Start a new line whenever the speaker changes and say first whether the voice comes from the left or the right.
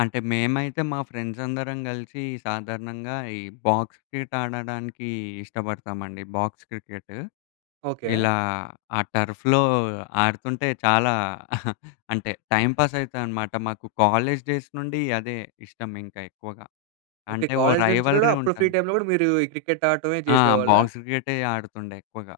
left: అంటే, మేమైతే, మా ఫ్రెండ్సందరం గలిసి సాధారణంగా, ఈ బాక్స్ క్రికెట్ ఆడడానికి ఇష్టబడతామండి. Box cricket.
right: ఓకే.
left: ఇలా ఆ టర్ఫ్‌లో ఆడుతుంటే, చాలా అంటే, టైంపాసయితా అనమాట. మాకు కాలేజ్ డేస్ నుండీ అదే ఇష్టమింక ఎక్కువగా.
right: ఓకే.
left: అంటే ఓ
right: కాలేజీ నుంచి గూడా,
left: రైవల్రీ
right: అప్పుడు ఫ్రీ
left: ఉంటాను.
right: టైమ్‌లో గూడా, మీరూ ఈ క్రికెట్టు ఆట్టమే
left: ఆ!
right: జేసేవాళ్ళా?
left: బాక్స్ క్రికెటే ఆడుతుండే ఎక్కువగా.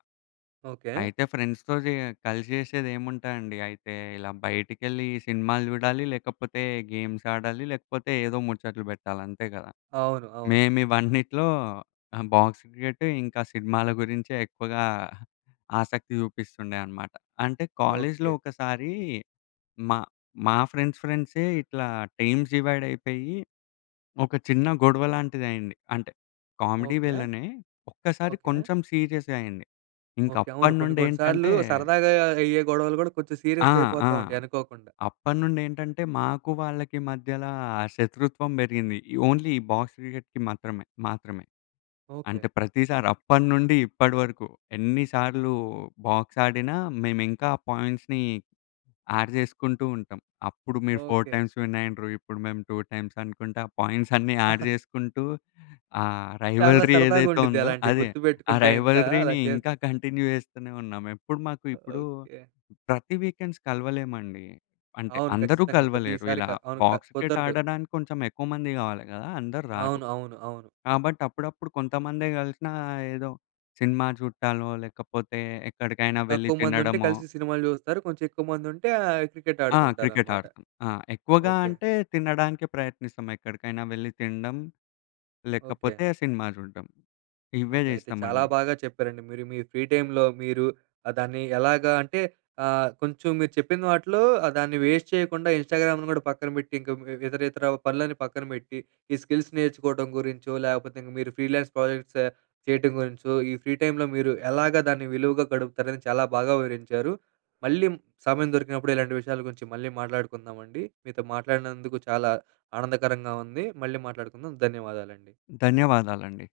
right: ఓకే.
left: అయితే ఫ్రెండ్స్‌తో జేయ కలిసి జేసేదేముంటాయండి, అయితే ఇలా బయటికెళ్ళి సినిమాలు జూడాలి, లేకపోతే గేమ్సాడాలి, లేకపోతే ఏదో ముచట్లు బెట్టాలంతే గదా!
right: అవును. అవును.
left: మేము ఇవన్నిటిలో, ఆహ్, బాక్స్ క్రికెట్టు, ఇంకా సినిమాల గురించే ఎక్కువగా ఆసక్తి జూపిస్తుండే అనమాట. అంటే, కాలేజీలో
right: ఓకే.
left: ఒకసారీ, మా మా ఫ్రెండ్స్ ఫ్రెండ్సే ఇట్లా, టీమ్స్ డివైడయిపోయి, ఒక చిన్న గొడవ లాంటిదయింది. అంటే, కామెడీ
right: ఓకే.
left: వెల్లనే. ఒక్కసారి
right: ఓకే.
left: కొంచెం సీరియసయింది.
right: ఓకే. అవును, కొన్ని కొన్ని సార్లూ,
left: ఇంకప్పడినుండేంటంటే
right: సరదాగా అయ్యే గొడవలు గూడా, కొంచెం
left: ఆ! ఆ!
right: సీరియసయిపోతా ఉంటాయి అనుకోకుండా.
left: అప్పడినుండేంటంటే, మాకు వాళ్ళకి మధ్యలా, శత్రుత్వం బెరిగింది. ఈ ఓన్లీ ఈ బాక్స్ క్రికెట్‌కి మాత్రమే. మాత్రమే.
right: ఓకే.
left: అంటే ప్రతిసారప్పడినుండి, ఇప్పడి వరకు, ఎన్ని సార్లూ బాక్సాడినా, మేమింకా ఆ పాయింట్స్‌ని యాడ్ జేసుకుంటూ ఉంటాం. అప్పుడు మీరు 4
right: ఓకే.
left: టైమ్స్ విన్నయిండ్రు, ఇప్పుడు మేము 2 టైమ్సనుకుంటా, ఆ పాయింట్సన్నీ యాడ్ జేసుకుంటూ, ఆహ్,
right: చాలా
left: రైవల్రీ
right: సరదాగా
left: ఏదైతే
right: ఉండిద్ది,
left: ఉందో
right: అలాంటియి
left: అదే. ఆ
right: గుర్తుపెట్టుకుంటే, ఇంకా అలా
left: రైవల్రీని ఇంకా
right: చేస్తు
left: కంటిన్యూ జేస్తూనే ఉన్నాం. ఎప్పుడు మాకు ఇప్పుడూ
right: ఓకే.
left: ప్రతి వీకెండ్స్ కలవలేమండి. అంటే,
right: అవును.
left: అందరూ
right: ఖచ్చితంగా,
left: కలవలేరు.
right: ప్రతీసారి
left: ఇలా
right: క అవును క
left: బాక్స్ క్రికెట్
right: కుదరదు.
left: ఆడడానికి, కొంచెం ఎక్కువ మంది గావాలి గదా! అందరూ రారు.
right: అవును. అవును. అవును.
left: కాబట్టి అప్పుడప్పుడు కొంతమందే గలిసినా, ఏదో సినిమా జూడటాలో, లేకపోతే ఎక్కడికైనా వెళ్ళి
right: తక్కువ మందుంటే,
left: తినడమో
right: కలిసి సినిమాలు జూస్తారు. కొంచెం ఎక్కువ మందుంటే ఆహ్,
left: ఆ!
right: క్రికెట్టాడుకుంటారనమాట.
left: క్రికెట్టాడతం. ఆ! ఎక్కువగా
right: ఓకే.
left: అంటే, తినడానికే ప్రయత్నిస్తాం. ఎక్కడికైనా వెళ్లి తిండం,
right: ఓకే.
left: లేకపోతే సినిమా జూడడం. ఇవే
right: ఓకే. అయితే చాలా
left: జేస్తామండి.
right: బాగా చెప్పారండి, మీరు మీ ఫ్రీ టైమ్‌లో మీరు ఆహ్, దాన్ని ఎలాగా అంటే, ఆహ్, కొంచెం మీరు చెప్పిన వాటిలో ఆహ్, దాన్ని వేస్ట్ చేయకుండా, ఇన్‌స్టాగ్రామును గూడా పక్కన బెట్టింక హ్మ్, వే ఇతరితరా పనులన్నీ పక్కన బెట్టి, ఈ స్కిల్స్ నేర్చుకోటం గురించో, లేకపోతింక మీరు ఫ్రీలాన్స్ ప్రాజెక్ట్సా చేయటం గురించో, ఈ ఫ్రీ టైమ్‌లో మీరు, ఎలాగా దాన్ని విలువగా గడుపుతారని, చాలా బాగా వివరించారు. మళ్ళీ సమయం దొరికినప్పుడు, ఇలాంటి విషయాల గురించి మళ్ళీ మాట్లాడుకుందామండి. మీతో మాట్లాడినందుకు చాలా ఆనందకరంగా ఉంది, మళ్ళీ మాట్లాడుకుందాం, ధన్యవాదాలండి.
left: ధన్యవాదాలండి.